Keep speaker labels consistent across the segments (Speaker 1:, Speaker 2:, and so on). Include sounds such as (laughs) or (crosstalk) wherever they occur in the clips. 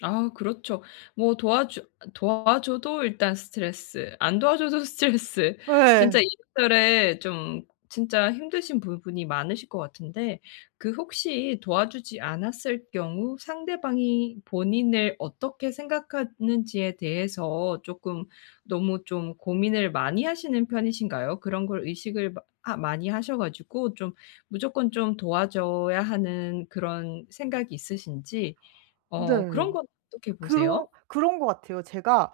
Speaker 1: 아, 그렇죠. 뭐 도와주 아 도와줘도 일단 스트레스, 안 도와줘도 스트레스. 진짜
Speaker 2: 예.
Speaker 1: 이래저래 좀 진짜 힘드신 부분이 많으실 것 같은데, 그 혹시 도와주지 않았을 경우 상대방이 본인을 어떻게 생각하는지에 대해서 조금 너무 좀 고민을 많이 하시는 편이신가요? 그런 걸 의식을 마 하 많이 하셔 가지고 좀 무조건 좀 도와줘야 하는 그런 생각이 있으신지.
Speaker 2: 네.
Speaker 1: 어 그런 건 어떻게
Speaker 2: 그러
Speaker 1: 보세요?
Speaker 2: 그런 거 같아요. 제가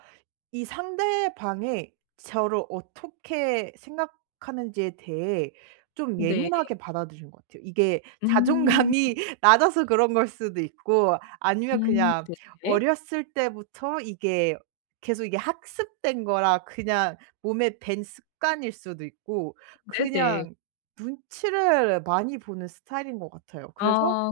Speaker 2: 이 상대방이 저를 어떻게 생각하는지에 대해 좀
Speaker 1: 네.
Speaker 2: 예민하게 받아들인 것 같아요. 이게
Speaker 1: 음.
Speaker 2: 자존감이 낮아서 그런 걸 수도 있고, 아니면
Speaker 1: 음
Speaker 2: 그냥
Speaker 1: 네 네.
Speaker 2: 어렸을 때부터 이게 계속 이게 학습된 거라 그냥 몸에 밴 습관일 수도 있고.
Speaker 1: 네네.
Speaker 2: 그냥 눈치를 많이 보는 스타일인 것 같아요. 그래서
Speaker 1: 아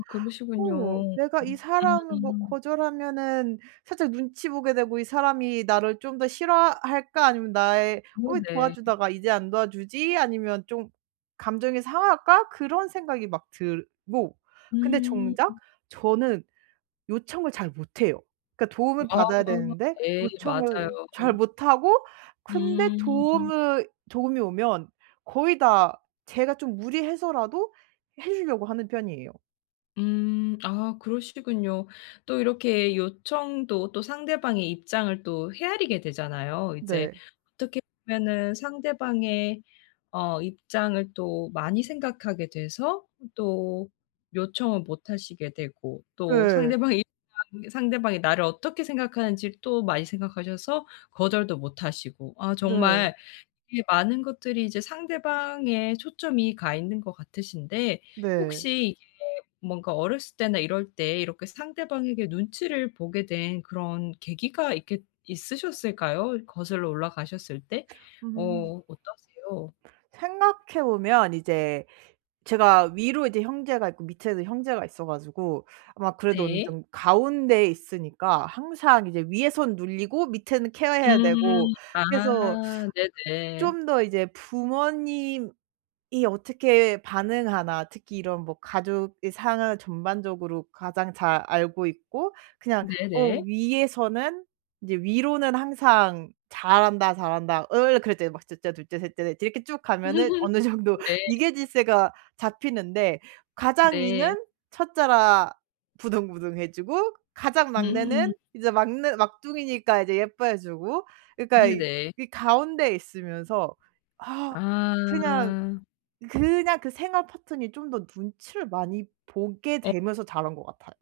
Speaker 2: '어
Speaker 1: 그러시군요.
Speaker 2: 내가 이 사람을 뭐
Speaker 1: 음.
Speaker 2: 거절하면은 살짝 눈치 보게 되고 이 사람이 나를 좀 더 싫어할까?' 아니면 나의, '어 왜
Speaker 1: 네네.
Speaker 2: 도와주다가 이제 안 도와주지?' 아니면 '좀 감정이 상할까?' 그런 생각이 막 들고. 근데
Speaker 1: 음.
Speaker 2: 정작 저는 요청을 잘 못해요. 그러니까 도움을
Speaker 1: 아.
Speaker 2: 받아야 되는데
Speaker 1: 예 맞아요.
Speaker 2: 요청을 잘 못 하고 근데
Speaker 1: 음.
Speaker 2: 도움으 도움이 오면 거의 다 제가 좀 무리해서라도 해 주려고 하는 편이에요.
Speaker 1: 음. 아, 그러시군요. 또 이렇게 요청도 또 상대방의 입장을 또 헤아리게 되잖아요. 이제
Speaker 2: 네.
Speaker 1: 어떻게 보면은 상대방의 어 입장을 또 많이 생각하게 돼서 또 요청을 못 하시게 되고, 또
Speaker 2: 예.
Speaker 1: 상대방이 (unintelligible) 상대방이 나를 어떻게 생각하는지를 또 많이 생각하셔서 거절도 못 하시고. 아
Speaker 2: 네.
Speaker 1: 정말 이 많은 것들이 이제 상대방에 초점이 가 있는 것 같으신데
Speaker 2: 네.
Speaker 1: 혹시 이게 뭔가 어렸을 때나 이럴 때 이렇게 상대방에게 눈치를 보게 된 그런 계기가 있겠 있으셨을까요? 어 거슬러 올라가셨을 때?
Speaker 2: 음.
Speaker 1: 어 어떠세요?
Speaker 2: 생각해 보면 이제 제가 위로 이제 형제가 있고 밑에도 형제가 있어 가지고 아마 그래도 어느
Speaker 1: 네.
Speaker 2: 정도 가운데에 있으니까 항상 이제 위에선 눌리고 밑에는 케어 해야 되고
Speaker 1: 음.
Speaker 2: 그래서
Speaker 1: 아
Speaker 2: (sucks teeth)
Speaker 1: 네네.
Speaker 2: 좀 더 이제 '부모님이 어떻게 반응하나?' 특히 이런 뭐 가족의 상황을 전반적으로 가장 잘 알고 있고 그냥 어
Speaker 1: 네네.
Speaker 2: 위에서는 이제 위로는 항상 "잘한다, 잘한다 응 그렇지." 막 1 째 2 째 3 째 4 째 이렇게 쭉 가면은 어느 정도
Speaker 1: (laughs) 네.
Speaker 2: 위계질서가 잡히는데 가장
Speaker 1: 네.
Speaker 2: 위는 1 째라 부등부등 해 주고 가장
Speaker 1: 음.
Speaker 2: 막내는 이제 막내 막둥이니까 이제 예뻐해 주고 그러니까
Speaker 1: 네네.
Speaker 2: 이 가운데 있으면서 아 그냥,
Speaker 1: 아.
Speaker 2: 그냥 그 생활 패턴이 좀 더 눈치를 많이 보게
Speaker 1: 어
Speaker 2: 되면서 자란 것 같아요.